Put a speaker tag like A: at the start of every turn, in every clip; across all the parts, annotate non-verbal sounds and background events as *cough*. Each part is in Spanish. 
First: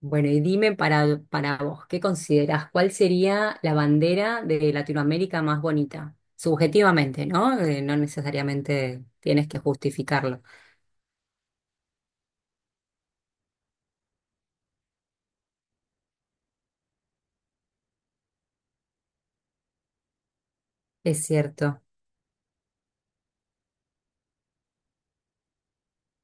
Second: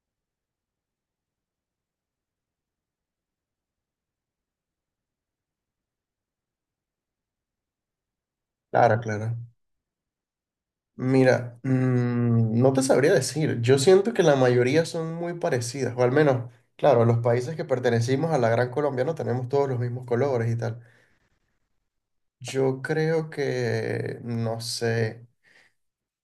A: Bueno, y dime para vos, ¿qué considerás? ¿Cuál sería la bandera de Latinoamérica más bonita? Subjetivamente, ¿no? No
B: Claro,
A: necesariamente
B: claro.
A: tienes que justificarlo.
B: Mira, no te sabría decir. Yo siento que la mayoría son muy parecidas, o al menos, claro, los países que pertenecimos a la Gran Colombia no tenemos todos los mismos colores y tal.
A: Es cierto.
B: Yo creo que, no sé.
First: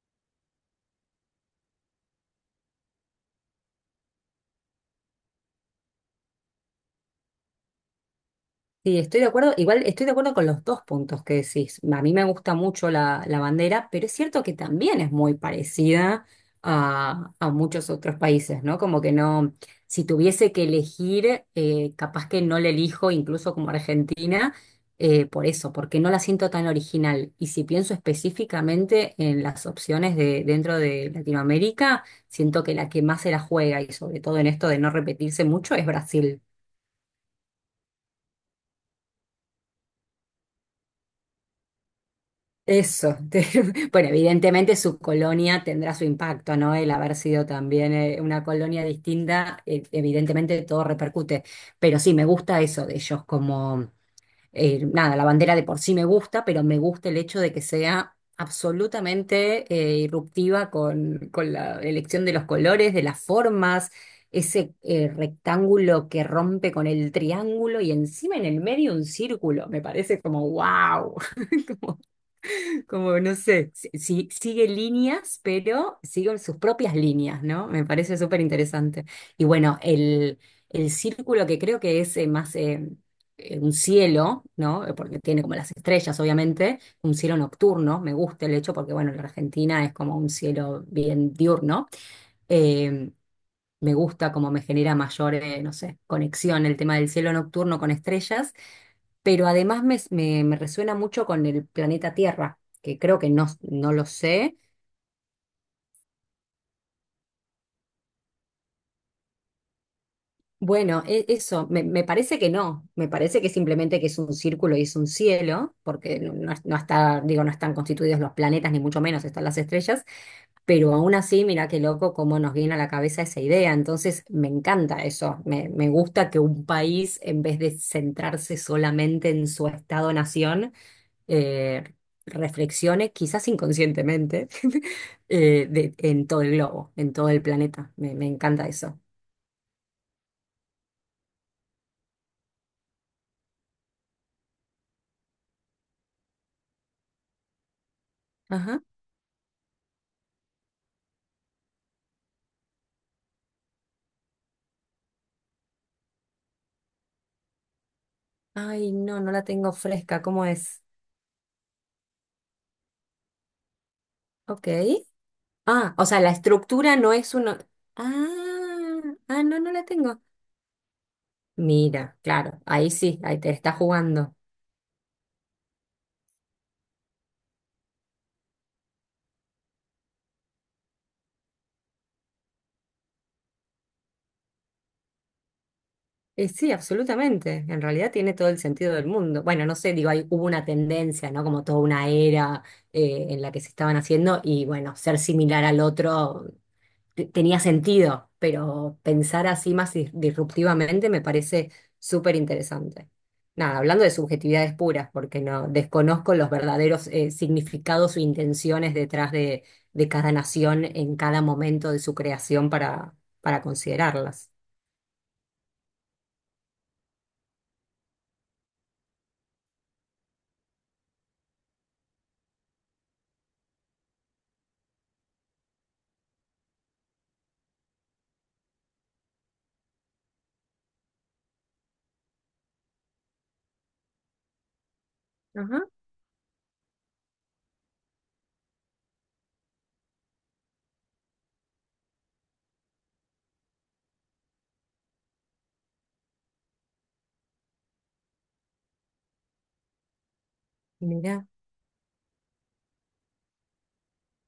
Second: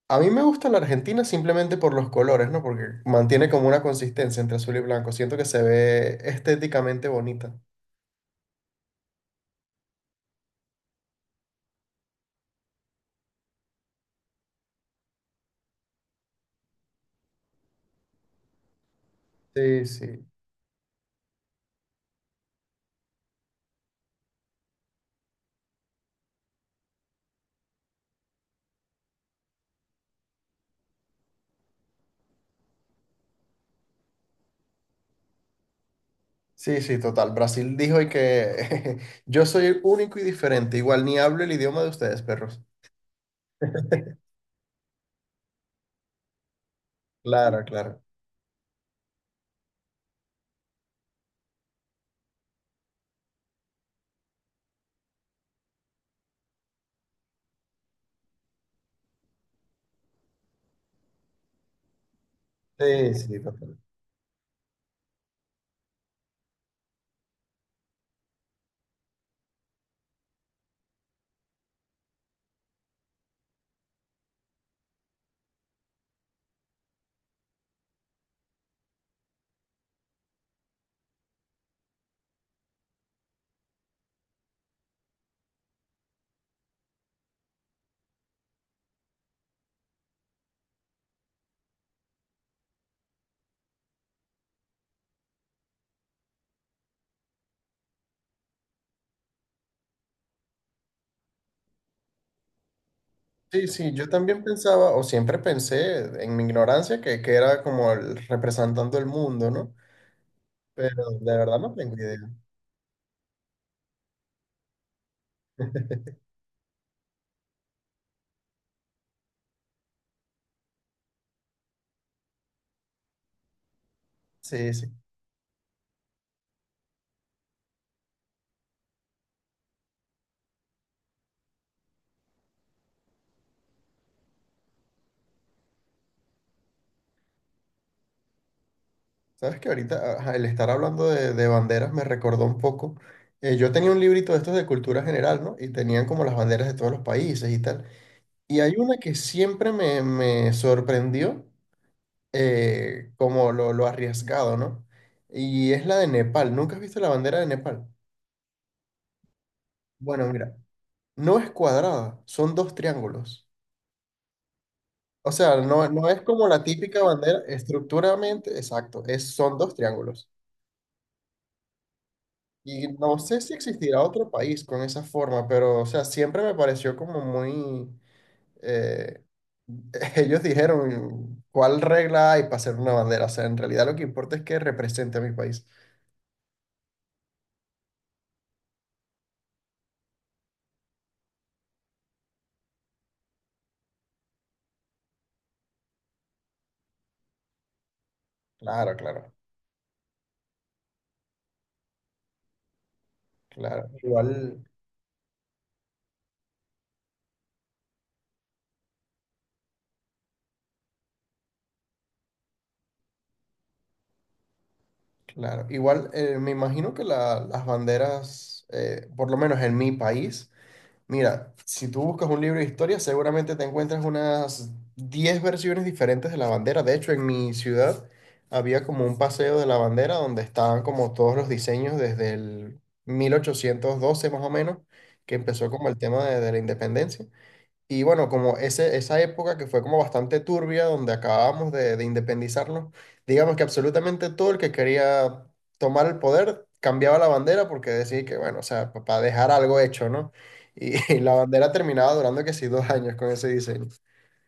B: A mí me gusta la Argentina simplemente por los colores, ¿no? Porque mantiene como una consistencia entre azul y blanco. Siento que se ve estéticamente bonita.
A: Sí, estoy de acuerdo. Igual estoy de acuerdo con los dos puntos que decís. A mí me gusta mucho la bandera, pero es cierto que también es muy parecida a muchos otros países, ¿no? Como que no,
B: Sí,
A: si
B: sí.
A: tuviese que elegir, capaz que no la elijo, incluso como Argentina, por eso, porque no la siento tan original. Y si pienso específicamente en las opciones de dentro de Latinoamérica, siento que la que más se la juega, y sobre todo en esto de no repetirse mucho, es Brasil.
B: Sí, sí, total. Brasil dijo y que *laughs* yo soy único y diferente. Igual ni hablo el idioma de ustedes, perros.
A: Eso. *laughs* Bueno, evidentemente su colonia tendrá su impacto, ¿no? El haber sido
B: Claro,
A: también
B: claro.
A: una colonia distinta, evidentemente todo repercute. Pero sí, me gusta eso de ellos, como, nada, la bandera de por sí me gusta, pero me gusta el hecho de que sea absolutamente irruptiva con la elección de los colores, de
B: Sí,
A: las
B: sí, total.
A: formas, ese rectángulo que rompe con el triángulo y encima en el medio un círculo. Me parece como, wow. *laughs* Como, no sé, sigue líneas, pero siguen sus propias líneas, ¿no? Me parece súper interesante. Y bueno, el círculo que creo que es más un cielo, ¿no? Porque tiene como las estrellas, obviamente, un cielo nocturno, me gusta el hecho porque, bueno, la Argentina es como un cielo bien diurno. eh, Me gusta, como me genera mayor, no sé, conexión el tema del cielo nocturno con estrellas, pero además me resuena mucho con el planeta Tierra, que creo que no,
B: Sí, sí,
A: no lo
B: yo también
A: sé.
B: pensaba, o siempre pensé en mi ignorancia que era como el representando el mundo, ¿no?
A: Bueno,
B: Pero de verdad
A: eso,
B: no tengo
A: me
B: idea.
A: parece que no, me parece que simplemente que es un círculo y es un cielo, porque no, no está, digo, no están constituidos los planetas, ni mucho menos están las estrellas, pero aún así, mira qué loco cómo nos viene a la cabeza esa idea, entonces me
B: Sí, sí.
A: encanta eso, me gusta que un país, en vez de centrarse solamente en su estado-nación, eh, reflexione, quizás inconscientemente, *laughs* en todo el globo, en todo el planeta, me encanta eso.
B: Sabes que ahorita ajá, el estar hablando de banderas me recordó un poco. Yo tenía un librito de estos de cultura general, ¿no? Y tenían como las banderas de todos los países y tal. Y hay una que siempre me sorprendió, como lo arriesgado, ¿no? Y es la de Nepal. ¿Nunca has visto la bandera de Nepal?
A: Ay, no, no la tengo fresca.
B: Bueno,
A: ¿Cómo
B: mira.
A: es?
B: No es cuadrada, son dos triángulos.
A: Ok.
B: O sea,
A: Ah, o
B: no
A: sea,
B: es
A: la
B: como la
A: estructura
B: típica
A: no es
B: bandera
A: uno. Ah,
B: estructuralmente, exacto, es,
A: ah,
B: son
A: no, no
B: dos
A: la tengo.
B: triángulos.
A: Mira, claro,
B: Y
A: ahí
B: no
A: sí, ahí
B: sé
A: te
B: si
A: está
B: existirá otro
A: jugando.
B: país con esa forma, pero, o sea, siempre me pareció como muy... eh, *laughs* ellos dijeron, ¿cuál regla hay para hacer una bandera? O sea, en realidad lo que importa es que represente a mi país.
A: Sí, absolutamente. En realidad tiene todo el sentido del mundo. Bueno, no sé, digo, hay, hubo una tendencia, ¿no? Como toda una era en la que se estaban haciendo y bueno, ser similar al otro tenía sentido,
B: Claro,
A: pero
B: claro,
A: pensar así más disruptivamente me parece súper interesante. Nada,
B: claro.
A: hablando de
B: Igual,
A: subjetividades puras, porque no desconozco los verdaderos significados o intenciones detrás de cada nación en cada momento de su creación para considerarlas.
B: claro. Igual, me imagino que las banderas, por lo menos en mi país, mira, si tú buscas un libro de historia, seguramente te encuentras unas 10 versiones diferentes de la bandera. De hecho, en mi ciudad había como un paseo de la bandera donde estaban como todos los diseños desde el 1812 más o menos, que empezó
A: Ajá.
B: como el tema de la independencia. Y bueno, como esa época que fue como bastante turbia, donde acabábamos de independizarnos, digamos que absolutamente todo el que quería tomar el poder cambiaba la bandera porque decía que, bueno, o sea, para dejar algo hecho, ¿no? Y *laughs* y la
A: Mira,
B: bandera terminaba durando que sí 2 años con ese diseño.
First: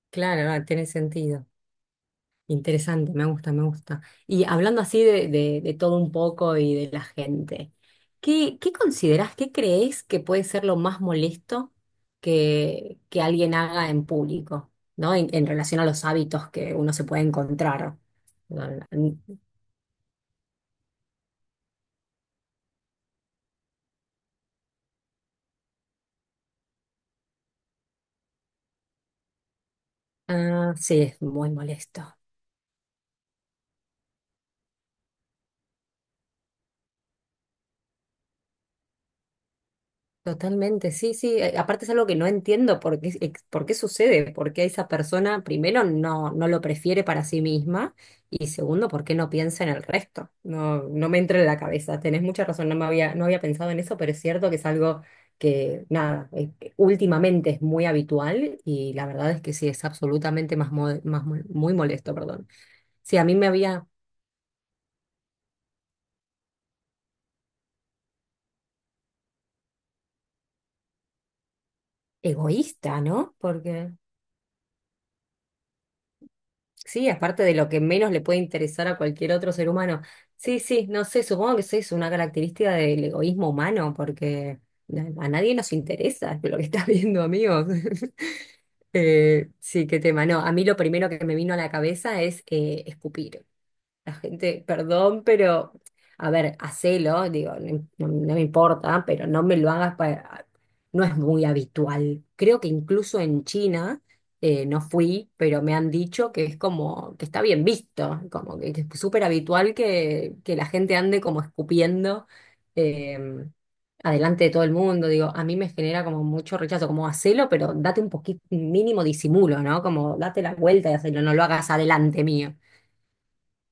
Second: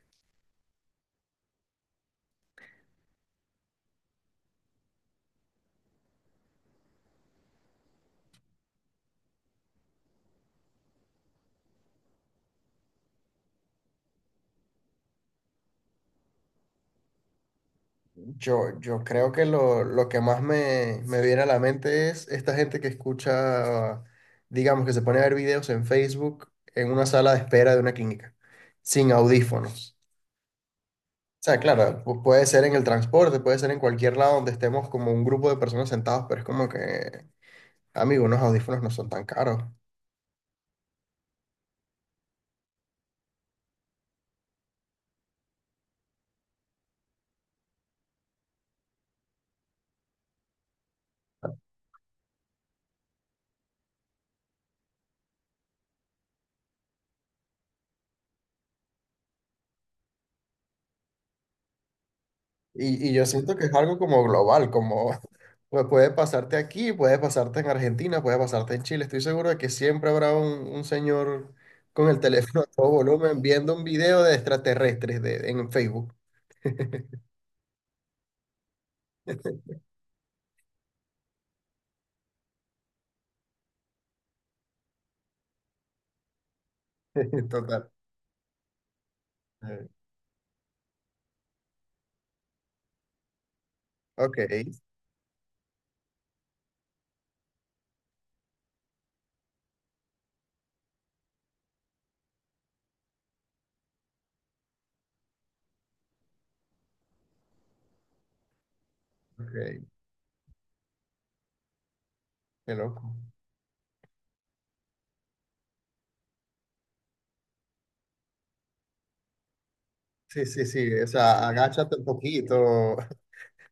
A: claro, no, tiene sentido. Interesante, me gusta, me gusta. Y hablando así de, de todo un poco y de la gente, ¿qué considerás, qué crees que puede ser lo más molesto que alguien haga en público, ¿no? En relación a los hábitos que uno se puede encontrar.
B: Yo creo que lo que más me viene a la mente es esta gente que escucha, digamos, que se pone a ver videos en Facebook en una sala de espera de una clínica, sin audífonos.
A: Ah, sí, es
B: O
A: muy
B: sea, claro,
A: molesto.
B: puede ser en el transporte, puede ser en cualquier lado donde estemos como un grupo de personas sentados, pero es como que, amigo, unos audífonos no son tan caros.
A: Totalmente, sí, sí. Aparte es algo que no entiendo por qué, por qué sucede, por qué esa persona primero no, no lo prefiere para sí misma y segundo, por qué no piensa en el resto. No, no me entra en la cabeza. Tenés mucha razón, no me había, no había pensado en eso, pero es cierto que es algo que, nada, últimamente es muy habitual y la verdad es que sí, es absolutamente más, más muy molesto, perdón.
B: Y
A: Sí, a
B: yo
A: mí me
B: siento que es
A: había
B: algo como global, como *laughs* pues, puede pasarte aquí, puede pasarte en Argentina, puede pasarte en Chile. Estoy seguro de que siempre habrá un señor con el *laughs* teléfono a todo
A: egoísta, ¿no?
B: volumen viendo un
A: Porque
B: video de extraterrestres de, en Facebook.
A: sí, aparte de lo que menos le puede interesar a cualquier otro ser humano. Sí, sí, no sé, supongo que eso es una característica del egoísmo humano, porque a nadie nos interesa lo que estás viendo,
B: *laughs*
A: amigos.
B: Total.
A: *laughs*
B: Eh,
A: Sí, qué tema. No, a mí lo primero que me vino a la cabeza es escupir. La
B: Ok,
A: gente, perdón, pero, a ver, hacelo, digo, no, no me importa, pero no me lo hagas para... No es muy habitual. Creo que incluso en China, no fui, pero me han dicho que es como, que está bien visto, como que es súper habitual
B: ok,
A: que la gente ande como escupiendo
B: qué loco.
A: eh, adelante de todo el mundo. Digo, a mí me genera como mucho rechazo, como hacelo, pero date un poquito, mínimo disimulo, ¿no? Como date
B: Sí,
A: la
B: sí,
A: vuelta
B: sí,
A: y
B: o
A: hacelo, no lo
B: sea,
A: hagas
B: agáchate un
A: adelante mío.
B: poquito.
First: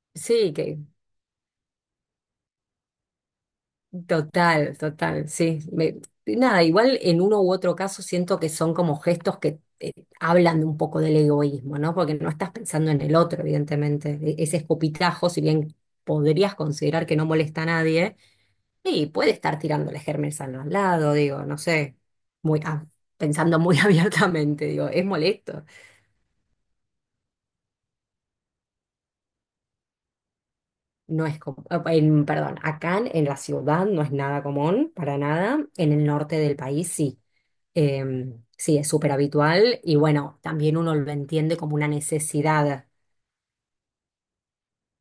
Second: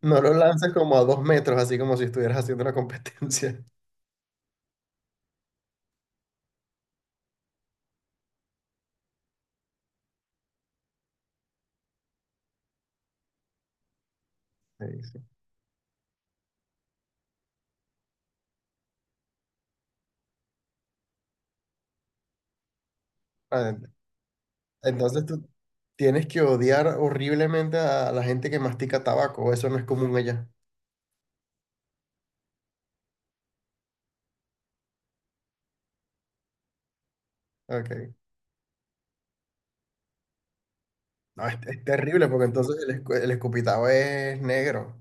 B: No lo
A: Sí,
B: lances
A: que
B: como a 2 metros, así como si estuvieras haciendo una competencia. *laughs*
A: total, total, sí. Nada, igual en uno u otro caso siento que son como gestos que hablan un poco del egoísmo, ¿no? Porque no estás pensando en el otro, evidentemente. Ese
B: Sí, sí.
A: escopitajo, si bien podrías considerar que no molesta a nadie, y puede estar tirándole gérmenes al lado, digo, no sé, muy, pensando
B: Ah,
A: muy *laughs*
B: ent-
A: abiertamente, digo, es
B: Entonces tú
A: molesto.
B: tienes que odiar horriblemente a la gente que mastica tabaco. Eso no es común allá.
A: No es común, en, perdón, acá en la ciudad no es nada común, para nada. En el norte del país sí.
B: Ok.
A: Em, sí, es súper habitual y bueno, también uno lo
B: No,
A: entiende como
B: es
A: una
B: terrible porque entonces
A: necesidad.
B: el, el escupitajo es negro.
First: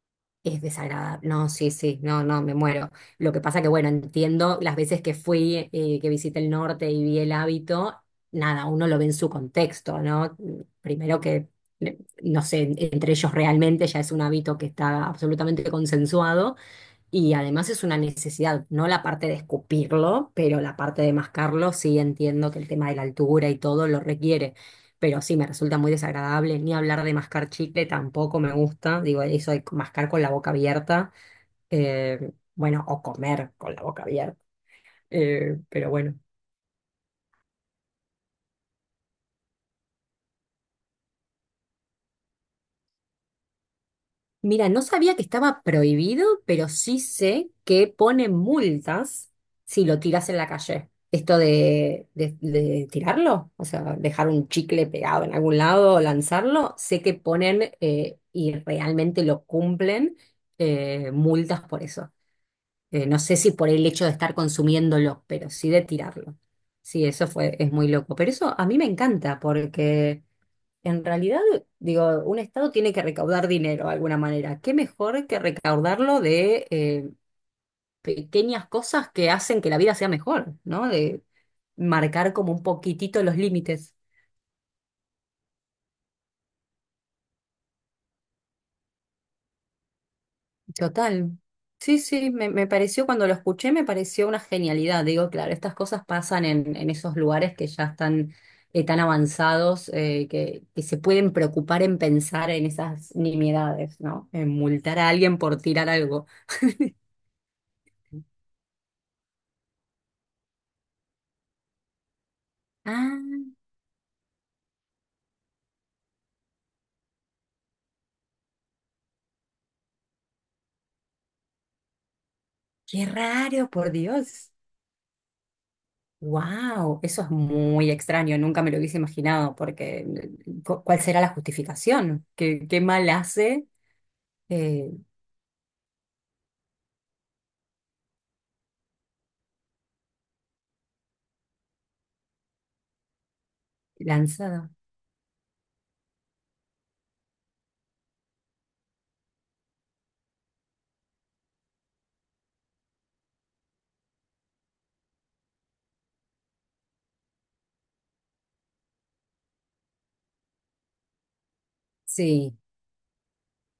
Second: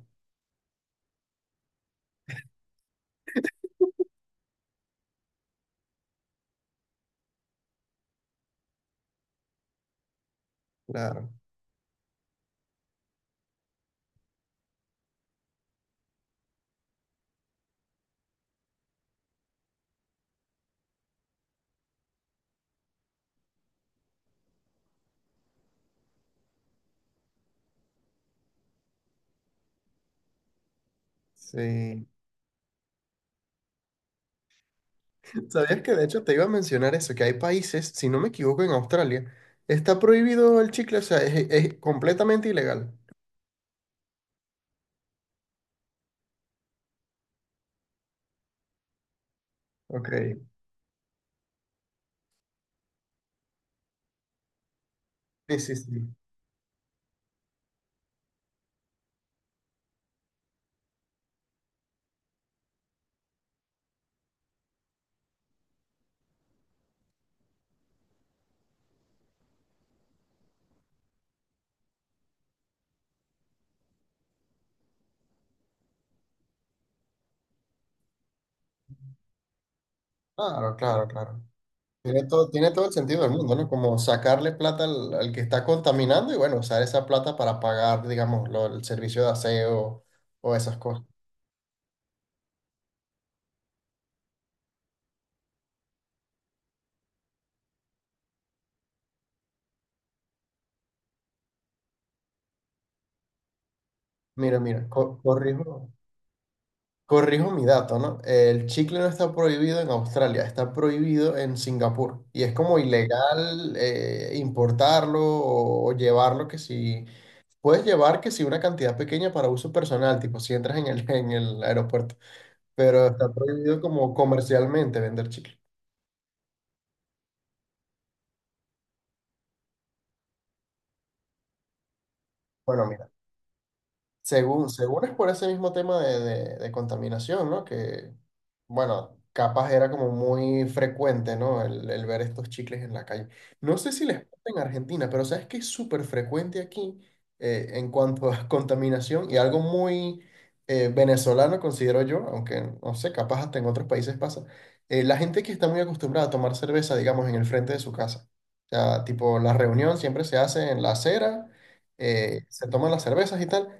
A: Es desagradable. No, sí, sí, no, no, me muero. Lo que pasa que, bueno, entiendo las veces que fui, que visité el norte y vi el hábito, nada, uno lo ve en su contexto, ¿no? Primero
B: Claro.
A: que, no sé, entre ellos realmente ya es un hábito que está absolutamente consensuado y además es una necesidad, no la parte de escupirlo, pero la parte de mascarlo, sí entiendo que el tema de la altura y todo lo requiere. Pero sí, me resulta muy desagradable. Ni hablar de mascar chicle tampoco me gusta. Digo, eso de mascar con la boca abierta.
B: Sí.
A: Bueno, o comer con la boca abierta.
B: ¿Sabías
A: Pero
B: que de
A: bueno.
B: hecho te iba a mencionar eso? Que hay países, si no me equivoco, en Australia, está prohibido el chicle, o sea, es completamente ilegal.
A: Mira, no sabía que estaba prohibido, pero sí sé que ponen multas si lo tiras en la
B: Ok.
A: calle. Esto de, de tirarlo, o sea, dejar un chicle pegado en algún
B: Sí, sí,
A: lado o
B: sí.
A: lanzarlo, sé que ponen y realmente lo cumplen multas por eso. No sé si por el hecho de estar consumiéndolo, pero sí de tirarlo. Sí, eso fue, es muy loco. Pero eso a mí me encanta porque... En realidad, digo, un Estado tiene que recaudar dinero de alguna manera. ¿Qué mejor que recaudarlo de pequeñas cosas que hacen que la vida sea mejor,
B: Claro,
A: ¿no?
B: claro,
A: De
B: claro.
A: marcar como un
B: Tiene todo el
A: poquitito
B: sentido del
A: los
B: mundo, ¿no?
A: límites.
B: Como sacarle plata al, al que está contaminando y bueno, usar esa plata para pagar, digamos, el servicio de aseo o esas cosas.
A: Total. Sí, sí, me pareció, cuando lo escuché, me pareció una genialidad. Digo, claro, estas cosas pasan en esos lugares que ya están tan avanzados, que se pueden preocupar en pensar en esas nimiedades, ¿no? En
B: Mira, mira,
A: multar a alguien por tirar
B: corrijo,
A: algo.
B: corrijo mi dato, ¿no? El chicle no está prohibido en Australia, está prohibido en Singapur y es como
A: Ah,
B: ilegal importarlo o llevarlo que si... Puedes llevar que si una cantidad pequeña para uso personal, tipo si entras en el, *laughs* en el aeropuerto,
A: qué
B: pero está
A: raro,
B: prohibido
A: por
B: como
A: Dios.
B: comercialmente vender chicle.
A: Wow, eso es muy extraño, nunca me lo hubiese imaginado, porque ¿cuál será la justificación? ¿Qué, qué
B: Bueno,
A: mal hace
B: según,
A: eh,
B: según es por ese mismo tema de, de contaminación, ¿no? Que, bueno, capaz era como muy frecuente, ¿no? El ver estos chicles en la calle. No sé si les pasa en
A: lanzado?
B: Argentina, pero sabes que es súper frecuente aquí en cuanto a *laughs* contaminación y algo muy venezolano, considero yo, aunque no sé, capaz hasta en otros países pasa. La gente que está muy acostumbrada a tomar cerveza, digamos, en el frente de su casa. O sea, tipo, la reunión siempre se hace en la acera,
A: Sí,
B: se toman las cervezas y tal.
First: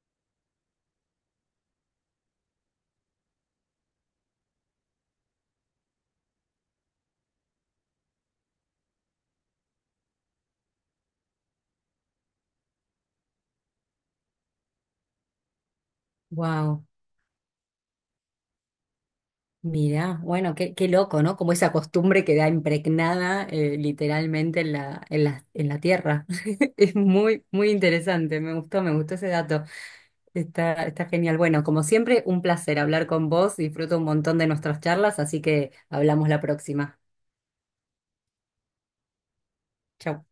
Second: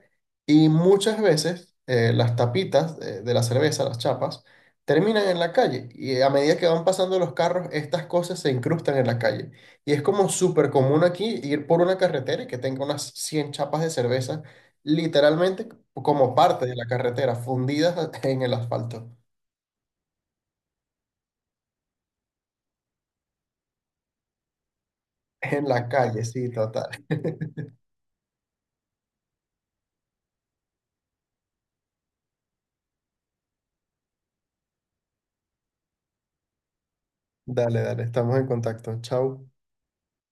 B: Y muchas veces las tapitas de la cerveza, las chapas, terminan en la calle. Y a medida que van pasando los carros, estas cosas se incrustan en la calle. Y es como súper común aquí ir por una carretera y que tenga unas 100 chapas de cerveza, literalmente como parte de
A: wow,
B: la carretera, fundidas *laughs* en el asfalto.
A: mira, bueno, qué, qué loco, ¿no? Como esa costumbre queda impregnada literalmente en la, en la,
B: En
A: en la
B: la calle,
A: tierra.
B: sí,
A: *laughs*
B: total.
A: Es
B: *laughs*
A: muy, muy interesante, me gustó ese dato. Está, está genial. Bueno, como siempre, un placer hablar con vos, disfruto un montón de nuestras charlas, así que hablamos la próxima.
B: Dale, dale, estamos en contacto. Chao.
A: Chao.